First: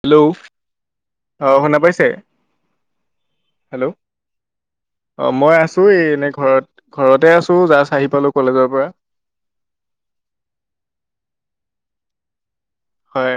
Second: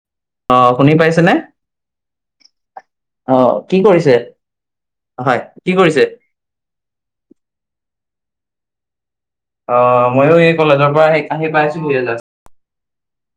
Hello, অ শুনি পাইছেনে? অঁ শুনা পাইছে? অ কি হেল্ল', কৰিছে? অ হয় মই কি আছো এই কৰিছে? এনে ঘৰত ঘৰতে আছো জাষ্ট আহি পালো কলেজৰ পৰা। অ, মইয়ো এই কলেজৰ পৰা আহি আহি পাইছোহিয়ে জাষ্ট। হয়,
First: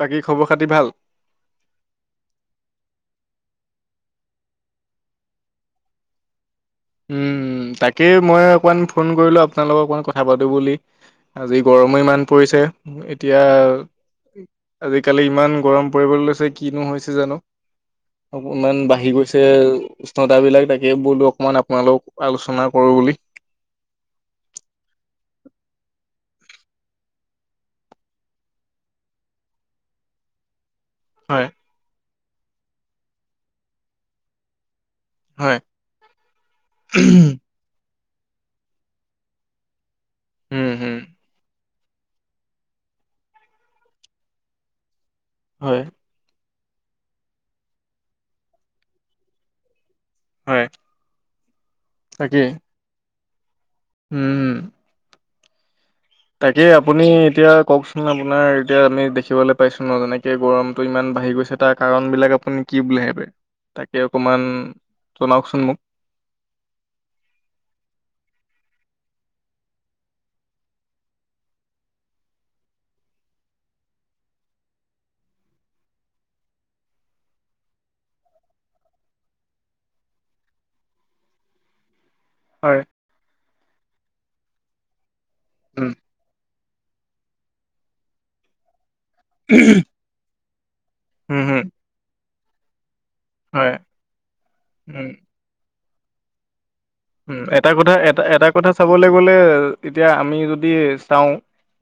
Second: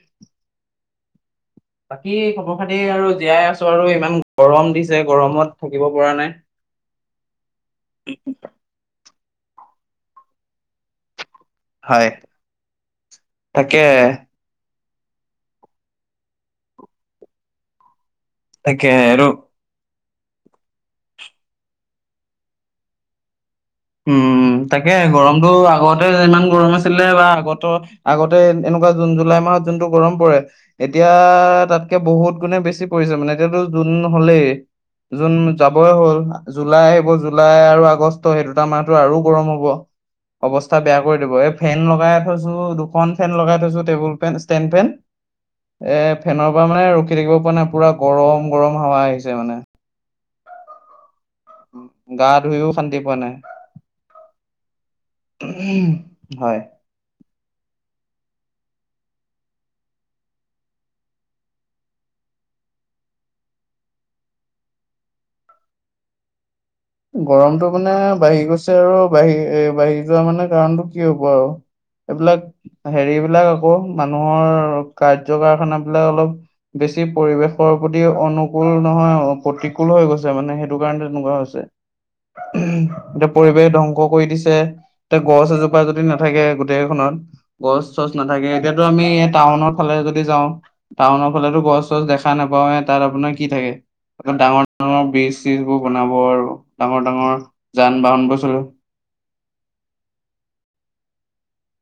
বাকী খবৰ-খাতি ভাল? বাকী খবৰ খাতি আৰু জীয়াই আছো আৰু ইমান গৰম দিছে গৰমত থাকিব পৰা নাই। উম, তাকেই মই অকমান ফোন কৰিলো আপোনাৰ লগত অকণমান কথা পাতো বুলি। আজি গৰমো হয়। ইমান পৰিছে এতিয়া তাকে আজিকালি ইমান গৰম পৰিবলৈ লৈছে কিনো হৈছে জানো? অকমান তাকে বাঢ়ি আৰু গৈছে উষ্ণতাবিলাক তাকে বোলো অকমান তোমাৰ লগত আলোচনা কৰোঁ বুলি। উম, তাকে গৰমটো আগতে যে ইমান গৰম আছিলে বা আগত আগতে এন এনেকুৱা জুন, জুলাই মাহত যোনটো গৰম পৰে এতিয়া হয় তাতকে বহুত গুণে বেছি পৰিছে মানে এতিয়াতো জুন হলেই। জুন হয় যাবই হ'ল আ জুলাই আহিব, উম জুলাই আৰু আগষ্ট সেইটো দুটা মাহতো আৰু গৰম হব, অৱস্থা হম বেয়া কৰি দিব এই ফেন লগাই থৈছো, দুখন ফেন লগাই থৈছো টেবুল ফেন ষ্টেণ্ড ফেন, হয় এ ফেনৰ পৰা মানে ৰখি থাকিব পৰা নাই পুৰা গৰম-গৰম হাৱা আহিছে মানে। হয়। গা তাকেই ধুইও শান্তি পোৱা নাই। উম। [unintelligible] তাকেই আপুনি এতিয়া কওকচোন আপোনাৰ এতিয়া আমি দেখিবলৈ পাইছোঁ ন' যেনেকে গৰমটো ইমান বাঢ়ি গৈছে। তাৰ কাৰণ বিলাক আপুনি কি বুলি ভাবে, তাকে অকমান জনাওকচোন মোক। গৰমটো মানে বাঢ়ি গৈছে আৰু বাঢ়ি এ বাঢ়ি যোৱা মানে কাৰণটো কি হব আৰু। এইবিলাক হেৰিবিলাক আকৌ মানুহৰ কাৰ্য কাৰখানা বিলাক অলপ বেছি পৰিৱেশৰ প্ৰতি অনুকুল নহয় আৰু প্ৰতিকূলো হৈ গৈছে মানে সেইটো কাৰণে তেনেকুৱা হৈছে। হয়। এতিয়া পৰিৱেশ ধ্বংস কৰি দিছে এতিয়া গছ এজোপা উম যদি নাথাকে গোটেইখনত। গছ-চছ নাথাকে এতিয়াতো আমি টাউনৰ ফালে যদি যাওঁ টাউনৰ হম ফালেটো হম গছ-চছ দেখ খা নাপাৱে তাত আপোনাৰ কি থাকে হয় ধৰ ডাঙৰ ডাঙৰ উম বীজ-চীজ বোৰ বনাব আৰু ডাঙৰ ডাঙৰ যান-বাহনবোৰ চলিব। চাবলে গ'লে এতিয়া আমি যদি চাওঁ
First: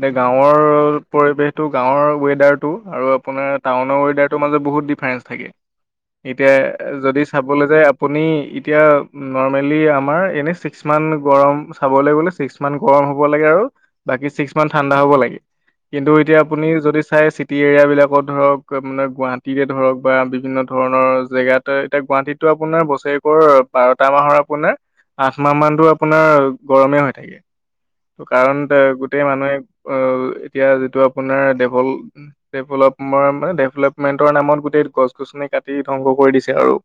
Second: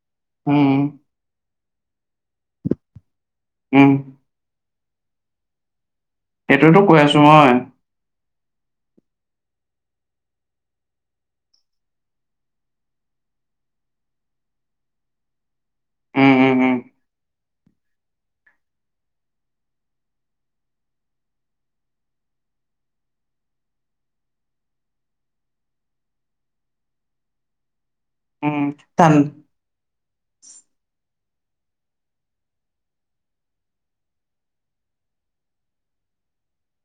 যে গাঁৱৰ উম পৰিৱেশটো গাঁৱৰ ৱেডাৰটো আৰু আপোনাৰ উম টাউনৰ ৱেডাৰটোৰ মাজত বহুত ডিফাৰেঞ্চ থাকে। এতিয়া সেইটোতো কৈ আছো যদি মই চাবলৈ যায় আপুনি এতিয়া নৰ্মেলি আমাৰ এনে ছিক্স মান গৰম চাবলৈ গ'লে ছিক্স মান গৰম হ'ব লাগে আৰু বাকী ছিক্স মান ঠাণ্ডা হ'ব লাগে কিন্তু উম এতিয়া উম আপুনি উম যদি চাই টী এৰিয়াবিলাকত ধৰক মানে গুৱাহাটীকে ধৰক বা বিভিন্ন ধৰণৰ জেগাত টো এতিয়া গুৱাহাটীতো আপোনাৰ বছেৰেকৰ বাৰটা মাহৰ আপোনাৰ আঠ মাহ মানটো আপোনাৰ গৰমে হৈ থাকে। কাৰণ উম তাৰ ধান গোটেই মানুহে অ', এতিয়া যিটো আপোনাৰ ডেভল ডেভলপমৰ মানে ডেভলেপমেণ্টৰ নামত গোটেই গছ-গছনি কাটি ধ্বংস কৰি দিছে আৰু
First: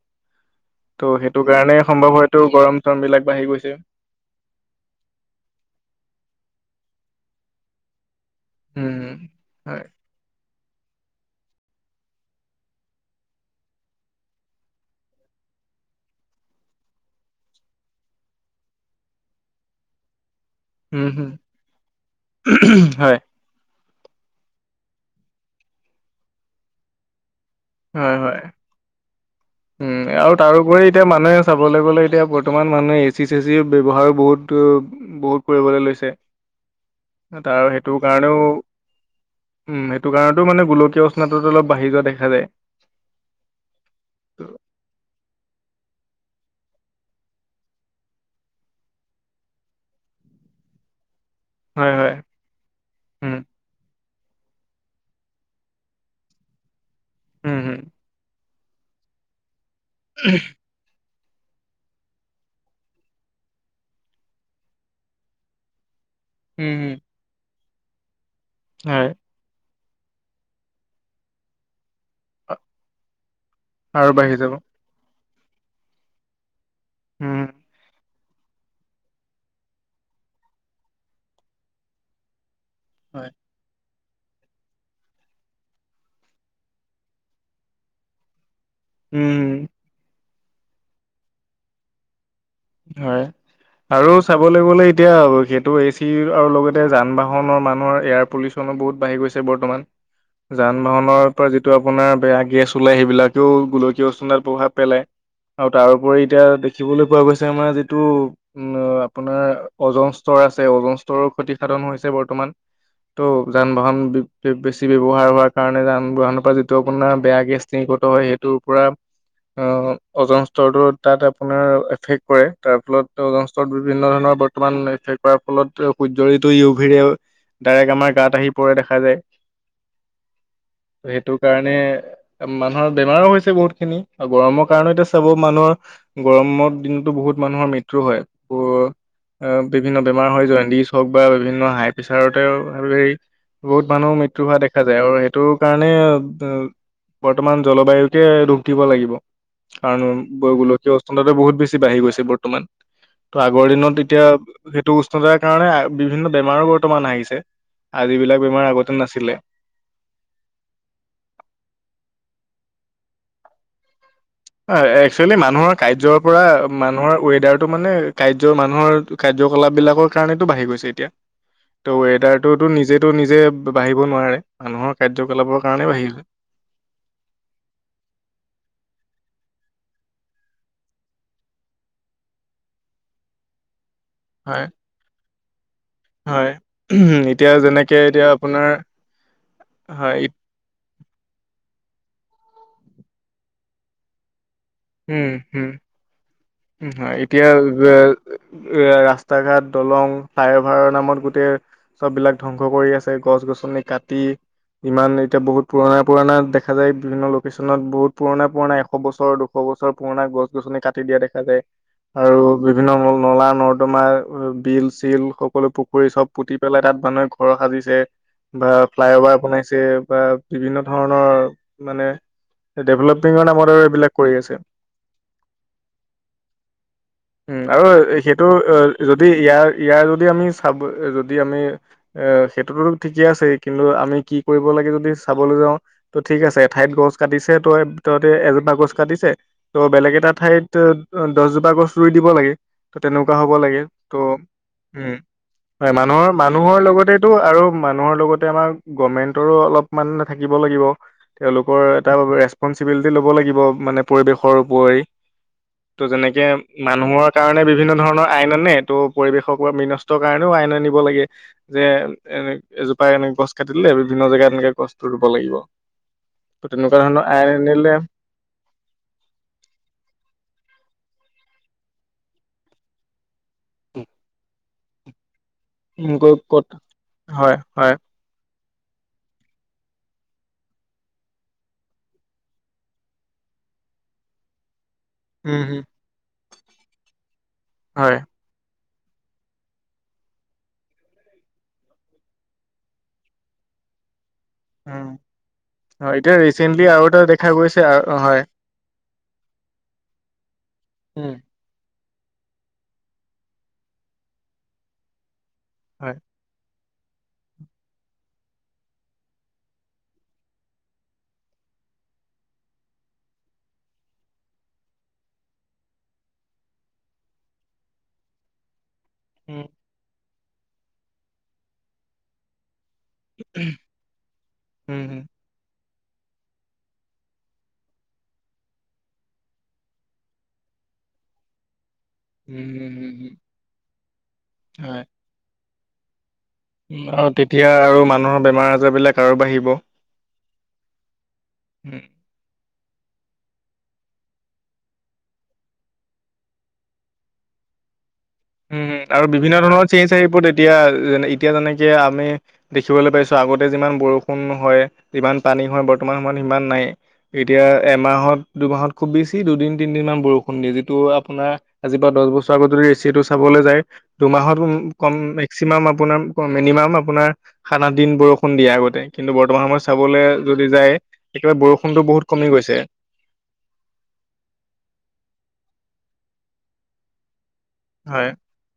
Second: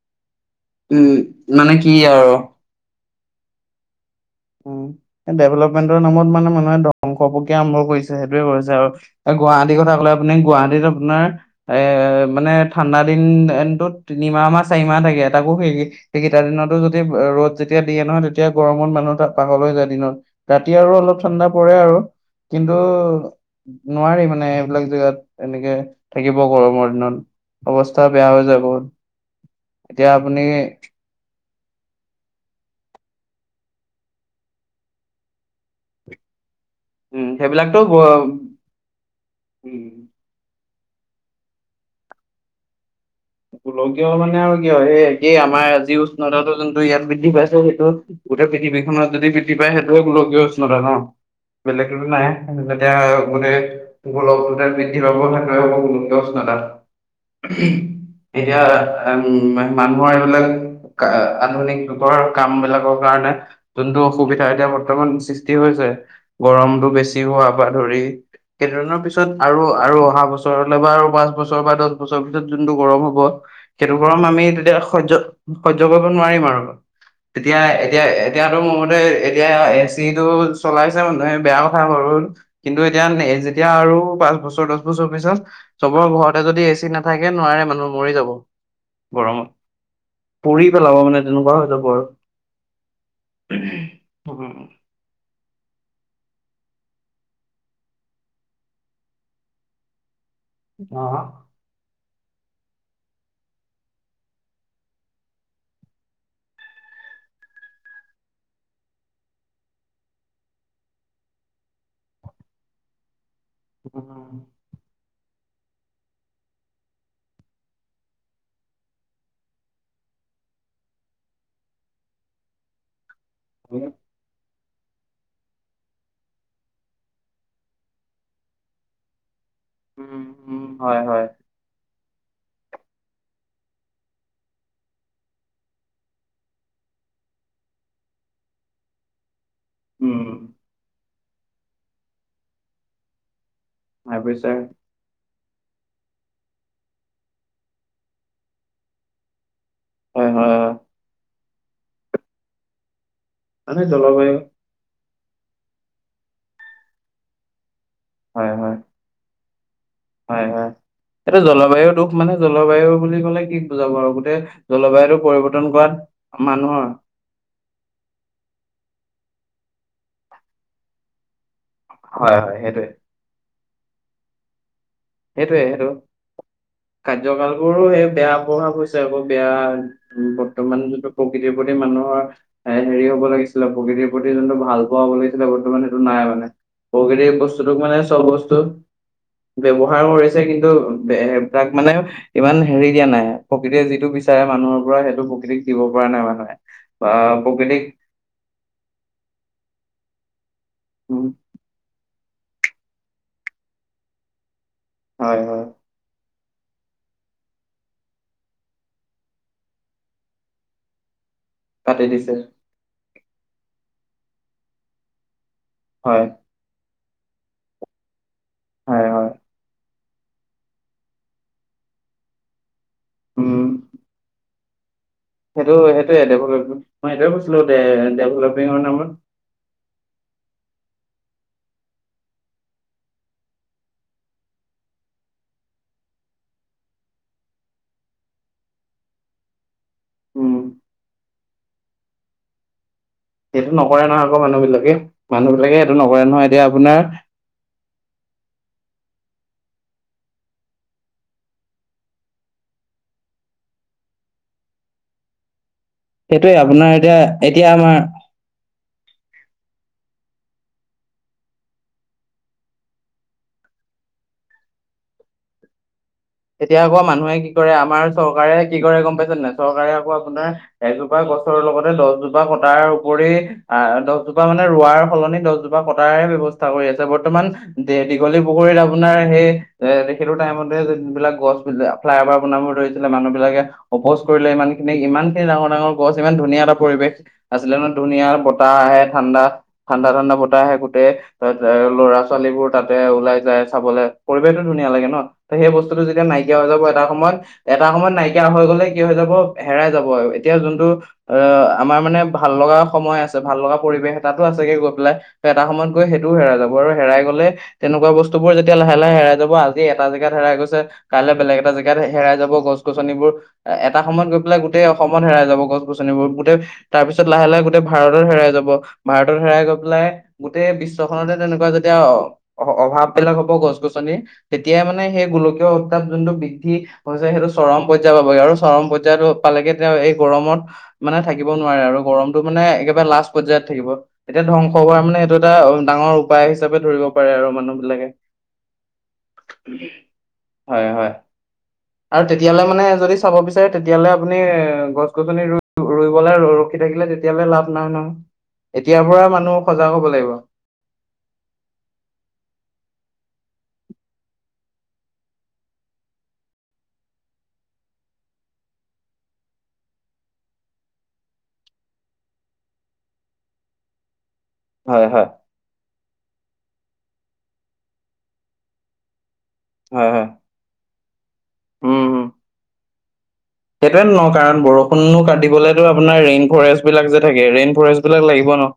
টো উম সেইটো মানে কাৰণে কি সম্ভৱ আৰু হয়টো গৰম চৰম বিলাক বাঢ়ি গৈছে। উম এ, ডেভেলপমেন্টৰ নামত মানে মানুহে ধ্বংস প্ৰক্ৰিয়া আৰম্ভ কৰিছে। সেইটোৱে কৰিছে আৰু, উম আৰু গুৱাহাটীৰ হয় কথা ক'লে আপুনি গুৱাহাটীত আপোনাৰ এ, মানে ঠাণ্ডা দিনটোত তিনিমাহ বা চাৰিমাহ থাকে তাকো সে সেইকেইটা দিনতো যদি ৰ'দ যেতিয়া দিয়ে নহয় তেতিয়া গৰমত মানুহ টা পাহৰলৈ যায় দিনত ৰাতি আৰু উম অলপ হম ঠাণ্ডা পৰে আৰু কিন্তু হয় নোৱাৰি মানে এইবিলাক জেগাত এনেকে থাকিব গৰমৰ দিনত। অৱস্থা হয় বেয়া হয় হৈ যাব, উম এতিয়া আৰু আপুনি তাৰোপৰি এতিয়া মানুহে চাবলৈ গ'লে এতিয়া বৰ্তমান মানুহে এচি-চেচিৰ ব্যৱহাৰো বহুত বহুত কৰিবলৈ লৈছে উম টো তাৰ সেইবিলাকতো সেইটো কাৰণেও উম, উ এইটো কাৰণতো মানে গোলকীয় উষ্ণতাটো অলপ বাঢ়ি যোৱা দেখা যায়। গোলকীয় মানে আৰু কি হয় সেই একেই আমাৰ আজিও উষ্ণতাটো যেন টো ইয়াত বৃদ্ধি পাইছে সেইটো গোটেই পৃথিৱীখনত যদি বৃদ্ধি পায় সেইটোৱে গোলকীয় উষ্ণতা ন? হয় বেলেগটো হয় নাহে? যেতিয়া উম মানে গোলকৰ উতাপ বৃদ্ধি পাব তাকে হ'ব গোলকীয় উষ্ণতা। উম উম এতিয়া আউম মা মানুহৰ এইবিলাক [unintelligible] আধুিনক যুগৰ কাম বিলাকৰ কাৰণে যোনটো অসুবিধা এতিয়া বৰ্তমান সৃষ্টি হৈছে উম গৰমতটো হুম। বেছি হোৱা পা ধৰি কেইদিনমানৰ হয় পিছত আৰু, আৰু অহা বছৰলৈ বা আৰু পাঁচ বছৰ বা দহ বছৰৰ ভিতৰত যোনটো গৰম হ'ব সেইটো আৰু গৰম বাঢ়ি আমি যাব তেতিয়া সহ্য, সহ্য কৰিব নোৱাৰিম আৰু। উম তেতিয়া এতিয়া এ এতিয়াতো মোৰ মতে এতিয়া এ চিটো চলাইছে মানুহে বেয়া কথা হ'ল। কিন্তু এতিয়া হয়। যেতিয়া আৰু পাঁচ বছৰ, দহ- প বছৰ পিছত চবৰ ঘৰতে যদি এ চি নাথাকে নোৱাৰে মানুহ মৰি যাব। গৰমত উম পুৰি পেলাব মানে তেনেকুৱা হৈ থ ব আৰু হয় আৰু চাব লিবলে এতিয়া সেইটো এজ খিৰ আৰু লগতে যান বাহনৰ মানুহৰ এয়াৰ পলিচনো বহুত বাঢ়ি গৈছে বৰ্তমান। যান বাহনৰ পৰা যিটো আপোনাৰ বেয়া গেছ ওলাই সেইবিলাকেও গোলকীয় পেলায়। আৰু তাৰোপৰি এতিয়া দেখিবলৈ পোৱা গৈছে আানাৰ যিটো উম, আপোনাৰ অওজন স্তৰ আছে অওজন স্তৰৰ ক্ষতিসাধন হৈছে বৰ্তমান। ত' যান বাহন বে-বেছি হোৱাৰ কাৰণে বাহনৰ পৰা যিটো আপোনাৰ বেয়া গেছ নিগত হয় সেইটোৰ পৰা অ' অজন স্তৰটো তাত আপোনাৰ এফেক্ট পৰে তাৰ ফলত অস্ৰত বিভিন্ন ধৰণৰ বৰ্তমানফে কৰাৰ ফলত সূৰ্য্যৰিটো ইউ ভৰে ডাইৰেক্ট আমাৰ গাত আহি পৰে দেখা যায় উম উম, হয় হয় সেইটো কাৰণে মানুহৰ বেমাৰো হৈছে বহুত খিনি আৰু গৰমৰ এতিয়া চাব গৰমৰ দিন ত' বহুত মানুহৰ মৃত্যু হয় ব বিভিন্ন এ উম বেমাৰ হয় জ হওক বা বিভিন্ন হাই প্ৰেচাৰতেও হেৰি বহুত মানুহো মৃত্যু হোৱা হাইপ্ৰেচাৰ দেখা যায়। আৰু সেইটো কাৰণে বৰ্তমান জলবায়ুকে দুখ দিব লাগিব। কাৰণ হয় হয় হয় গোলকীয় অস্থ বহুত বেছি বাঢ়ি গৈছে বৰ্তমান। ত' আগৰ মানে দিনত জলবায়ু তেতিয়া সেইটো উষ্ণতাৰ কাৰণে বিভিন্ন বেমাৰো বৰ্তমান আহিছে আৰু যিবিলাক হয় বেমাৰ হয় আগতে নাছিলে। হয়, হয় এইটো জলবায়ুৰ দুখ মানে জলবায়ু বুলি কলে কি বুজাব আৰু গোটেই অ' জলবায়ুটো একচুৱেলি পৰিৱৰ্তন মানুহৰ কৰাত কাৰ্যৰ পৰা মানুহৰ ৱেডাৰ টো মানে কাৰ্যৰ মানুহৰ কাৰ্য্যকলাপ বিলাকৰ কাৰণেতটো বাঢ়ি গৈছে এতিয়া। ত হয় হয় ৱেডাৰটোতো সেইটোৱে নিজেতো, নিজে বাঢ়িব নোৱাৰে মানুহৰ কাৰ্য্যকলাপৰ কাৰণে বাঢ়িল। কাৰ্য্যকালবোৰো সেই বেয়া প্ৰভাৱ হৈছে আকৌ বেয়া উম, বৰ্তমান যোনটো প্ৰকৃতিৰ প্ৰতি মানুহৰ হেৰি হব লাগিছে। ছিল প্ৰকৃতিৰ প্ৰতি যোনটো হয় ভাল পোৱা লাগিছিলে বৰ্তমান সেইটো নাই মানে। হয় উম, প্ৰকৃতিৰ এতিয়া বস্তুটোক যেনেকে মানে চব এতিয়া বস্তু আপোনাৰ ব্যৱহাৰ হয় কৰিছে কিন্তু তাক মানে ইমান হেৰি দিয়া নাই প্ৰকৃতিয়ে যিটো বিচাৰে মানুহৰ ৰা সেইটো উম প্ৰকৃতিক হম দিব পৰা নাই মানুহে উম, বা হয়, এতিয়া প্ৰকৃতিক এ, এ ৰাস্তা ঘাট দলং ফ্লাইঅভাৰৰ নামত উম, গোটেই চব বিলাক ধ্বংস কৰি আছে গছ-গছনি কাটি ইমান হয় এতিয়া হয় বহুত পুৰণা, পুৰণা দেখা দেখা যায় বিভিন্ন লোকেশ্যনত বহুত পুৰণা, পুৰণা এশ বছৰৰ দুখ শবছৰ পুৰণা গছ-গছনি কাটি দিয়া দেখা যায় কাটি দিছে আৰু বিভিন্ন ন নলা-নৰ্দমা বিল চিল সকলো পুখুৰী হয় চব পুতি পেলাই তাত মানুহে ঘৰ সাজিছে বা হয় ফ্লাই হয় অভাৰ বনাইছে বা বিভিন্ন ধৰণৰ মানে ডেভলপমিঙৰ নামৰ উম দৰে এইবিলাক কৰি আছে। সেইটো, সেইটোয়ে ডেভলপিং মই সেইটোৱে কৈছিলো উম আৰু সেইটো ডেভেলপিঙৰ আহ, নামত যদি ইয়াৰ, ইয়াৰ যদি আমি চাব যদি আমি এ সেইটোতো ঠিকে আছে কিন্তু আমি কি কৰিব লাগে যদি চাবলৈ যাওঁ। ত' ঠিক আছে এঠাইত গছ কাটিছে তই তহঁতে এজোপা গছ কাটিছে ত' বেলেগ এটা উম ঠাইত ত অ দহজোপা গছ ৰুই দিব লাগে। ত তেনেকুৱা হ'ব সেইটো লাগে নকৰে ত' নহয় আকৌ মানুহ বিলাকে উম মানুহ বিলাকে হয় সেইটো নকৰে মানুহৰ নহয় এতিয়া মানুহৰ আপোনাৰ লগতেটো আৰু মানুহৰ লগতে আমাৰ গভমেন্টৰো অলপমান থাকিব লাগিব। তেওঁলোকৰ এটা বে ৰেচপনচিবিলিটি ল'ব লাগিব মানে পৰিৱেশৰ উপৰি। ট তেনেকে সেইটোয়ে আপোনাৰ এতিয়া মানুহৰ কাৰণে এতিয়া বিভিন্ন আমাৰ ধৰণৰ আইন আনে ট পৰিৱেশক বা মিনষ্টৰ কাৰণেও আইন আনিব লাগে। যে এনে এজোপা এনে গছ কাট দিলে বিভিন্ন জেগাত এনেকে গছতটো ৰুব লাগিব। ত' তেতিয়া আকৌ তেনেকুৱা ধৰণৰ মানুহে কি আইন কৰে আনিলে আমাৰ চৰকাৰে কি কৰে গম পাইছে নাই চৰকাৰে আকৌ আপোনাৰ এজোপা গছৰ লগতে দচজোপা কটাৰ উপৰি আ দচজোপা মানে ৰোৱাৰ সলনি দচজোপা কটাৰে ব্যৱস্থা ক'ত কৰি আছে বৰ্তমান হয় হয় দে দি ঘলি পুখুৰীত আপোনাৰ সেই এ সেইটো টাইমতে যে যুনবিলাক গছ বি ফ্লাই অভাৰ বনাব ধৰিছিলে মানুহ বিলাকে অপ'জ কৰিলে ইমান খিনি ইমান খিনি উম ডাঙৰ হম ডাঙৰ গছ ইমান ধুনীয়া এটা পৰিৱেশ আছিলে ন হয় ধুনীয়া বতাহ আহে ঠাণ্ডাত ঠাণ্ডা ঠাণ্ডা বতাহ আহে গোতেই ত এ ল'ৰা ছোৱালীবোৰ তাতে ওলাই যায় চাবলে। পৰিৱেশটো ধুনীয়া লাগে উম ন ত সেই বস্তুটো হয় যেতিয়া এতিয়া নাইকিয়া হৈ যাব ৰিচেন্টলি আৰু এটাৰ এটা সময়ত। দেখা গৈছে এটা সময়ত হয় নাইকিয়া হৈ গলে কি হৈ যাব হেৰাই যাব অ এতিয়া যোনটো উম অ অ আমাৰ মানে ভাল লগা সময় আছে ভাল লগা পৰিৱেশ তাতো আছেগে গৈ পেলাই এটা সময়ত গৈ হয় সেইটোও হেৰাই যা বৰ হেৰাই গলে তেনেকুৱা বস্তু বোৰ যেতিয়া লাহে লাহে হেৰাই যাব আজি এটা জেগাত হেৰাই গৈছে কাইলে বেলেগ এটা জেগাত হে হেৰাই যাব গছ গছনিবোৰ এ এটা সময়ত গৈ পেলাই গোটেই অসমত হেৰাই যাব গছ গছনিবোৰ গোটেই তাৰপিছত লাহে লাহে গোটেই ভাৰতৰ হেৰাই যাব ভাৰতত হেৰাই উম গৈ পেলাই গোটেই বিশ্বখনতে তেনেকুৱা যেতিয়া অ অভাৱ বিলাক হ'ব গছ গছনি তেতিয়াই মানে উম হম সেই গোলকীয় উত্তাপ যোনটো বৃদ্ধি গছে সেইটো চৰম পৰ্যায় পাবগ আৰু চৰম পৰ্যায়টো পালেগে তেওঁ এই গৰমত মানে থাকিব নোৱাৰে আৰু গৰম টো মানে উম হম একেবাই লাষ্ট হম পৰ্যায়ত থাকিব তেতিয়া ধ্বংস কৰা হয় মানে সেইটো এটা অ ডাঙৰ উপায় হিচাপে ধৰিব পাৰে আৰু তেতিয়া মানুহ বিলাকে মানুহৰ বেমাৰ আজাৰ বিলাক আৰু বাঢ়িব হয় হয় হু আৰু তেতিয়ালে মানে যদি চাব বিচাৰে তেতিয়াহ'লে আপুনি গছ গছনি ৰুই ৰুইবলৈ ৰ ৰখি থাকিলে তিয়ালে লাভ নাই নহয় উম হু এতিয়াৰ পৰা আৰু মানুহ বিভিন্ন ধৰণৰ সজাগ হ'ব চেচ লাগিব। তেতিয়া যে এতিয়া যেনেকে আমি দেখিবলৈ পাইছো আগতে যিমান বৰষুণ হয় যিমান পানী হয় বৰ্তমান সময়ত সিমান নাই এতিয়া এমাহত দুমাহত খুব বেছি দুদিন তিনিদিনমান বৰষুণ দিয়ে যিটো আপোনাৰ আজিৰ পা দছ বছৰ আগত যদি এছিয়াটো চাবলৈ যায় দুমাহত উ হয় কম হয় এ চিমাম আপোনাম অ মিনিমাম আপোনাৰ সাত আঠ দিন বৰষুণ দিয়ে আগতে কিন্তু বৰ্তমান সময়ত হয় চাবলে হয় যদি যায় একেবাই বৰষুণতো বহুত কমি গৈছে হেটোৱেন ন কাৰণ বৰষুণো কাটিবলেতো আপোনাৰ ৰেইন ফৰেষ্ট বিলাক যে থাকে ৰেইন ফৰেষ্টবলাক হয় লাগিব ন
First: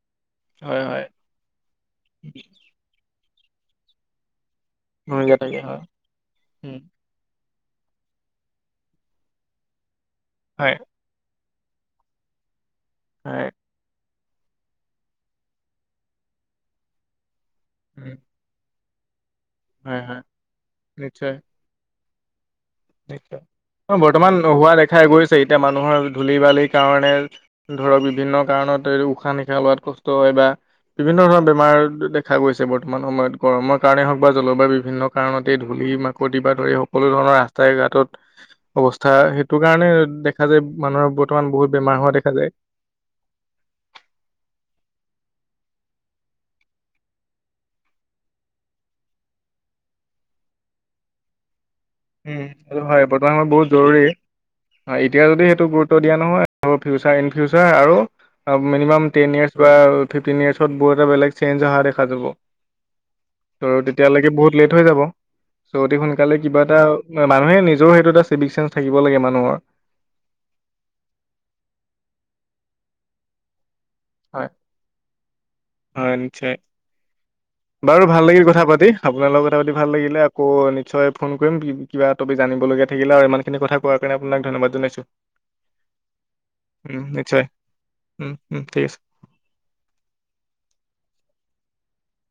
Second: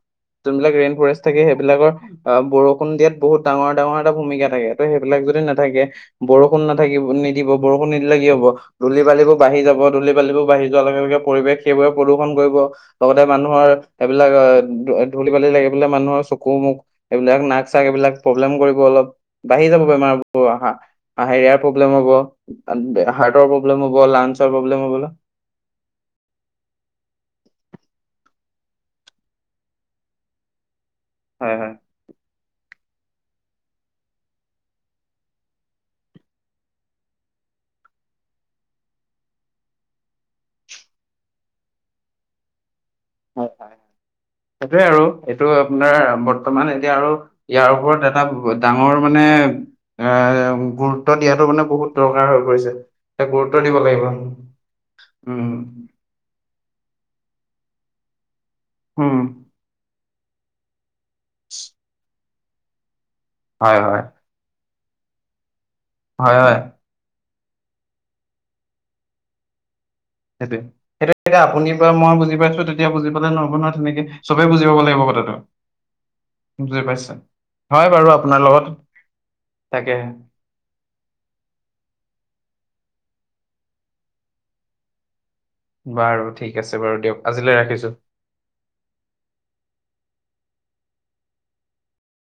যোনবিলাক হয় ৰেইন হয় ফৰেষ্ট থাকে সেইবিলাকৰ অ বৰষুণ দিয়াত বহুত ডাঙৰ ডাঙৰ এটা ভূমিকা থাকে ত' সেইবিলাক ভূমিকা যদি থাকে হয় নাথাকে বৰষুণ উম, নাথাকিব নি দিব বৰষুণ নিদিলে কি হ'ব ধুলি বালিবোৰ বাঢ়ি যাব ধুলি বালিবোৰ বাঢ়ি হয় যোৱাৰ লগে লগে পৰিৱেশ সেইবোৰে প্ৰদূষন কৰিব লগতে হয় মানুহৰ এইবিলাক আ ধ ধূলি বালি লাগি পেলে মানুহৰ চকু মুখ এইবিলাক নাক চাক এইবিলাক উম, প্ৰব্লেম কৰিব অলপ বাঢ়ি যাব হয় হয় বেমাবোৰ অহা নিশ্চয় আহাৰিয়াৰ প্ৰব্লেম হব হাৰ্টৰ পব্লেম হব লাঞ্চ, নোহোৱা দেখাই গৈছে এতিয়া মানুহৰ ধূলি বালিৰ কাৰণে, ধৰক বিভিন্ন কাৰণত উশাহ নিশাহ লোৱাত কষ্ট হয় বা বিভিন্ন ধৰণৰ হয় হয় বেমাৰ দেখা গৈছে বৰ্তমান সময়ত গৰমৰ কাৰণেই হওক বা জলবায়ু বিভিন্ন কাৰণতে ধূলি মাকতি বা ধৰি সকলো ধৰণৰ ৰাস্তা, তাই গা টোত, অৱস্থা সেইটো কাৰণে দেখা যায় মানুহৰ বৰ্তমান বহুত বেমাৰ হোৱা দেখা যায়। [inaudible] সেইটোৱে আৰু এইটো আপোনাৰ বৰ্তমান এতিয়া আৰু ইয়াৰ ওপৰত এটা ডাঙৰ মানে এ গুৰুত্ব দিয়াতটো মানে বহুত, দৰকাৰ উম হৈ পৰিছে আৰু হয় এ বৰ্তমান সময় গুৰুত্ব বহুত দিব জৰুৰী লাগিব উম এতিয়া যদি সেইটো গ, ত দিয়া নহয় আৰু ফিওচাৰ ইনফিওচাৰ আৰু মিনিমাম উম তেন ইয়েচ বা ফিফটিন ইয়েচ, ত বহুত এটা বেলেগ চেঞ্জ অহা দেখা যাব ত হয় হয় তেতিয়ালৈকে বহুত লেট হৈ যাব। চ অতি হয় সোনকালে হয় কিবা এটা মানুহে নিজৰ সেইটো এটা চিভিক চেন্স থাকিব লাগে মানুহৰ, সেইটোয়ে ইটোয়া আপুনি পৰা মই বুজি পাইছো তেতিয়া বুজি পালে নহ'ব নহয় তেনেকে, চবে হয় বুজি পাব লাগিব কথাটো হয় নিশ্চয় বুজি পাইছা। বাৰু ভাল লাগিল কথা পাতি আপোনাল লগত কথা পাতি ভাল তাকে লাগিলে, আকৌ নিশ্চয় ফোন কৰিম কিবা তপ জানিবলগীয়া থাকিলে আৰু ইমান খিনি কথা কোৱাৰ কাৰণে আপোনাক ধন্যবাদ জনাইছো। বাৰু ঠিক আছে বাৰু দিয়ক আজিলৈ ৰাখিছো। উম উম ঠিক আছে।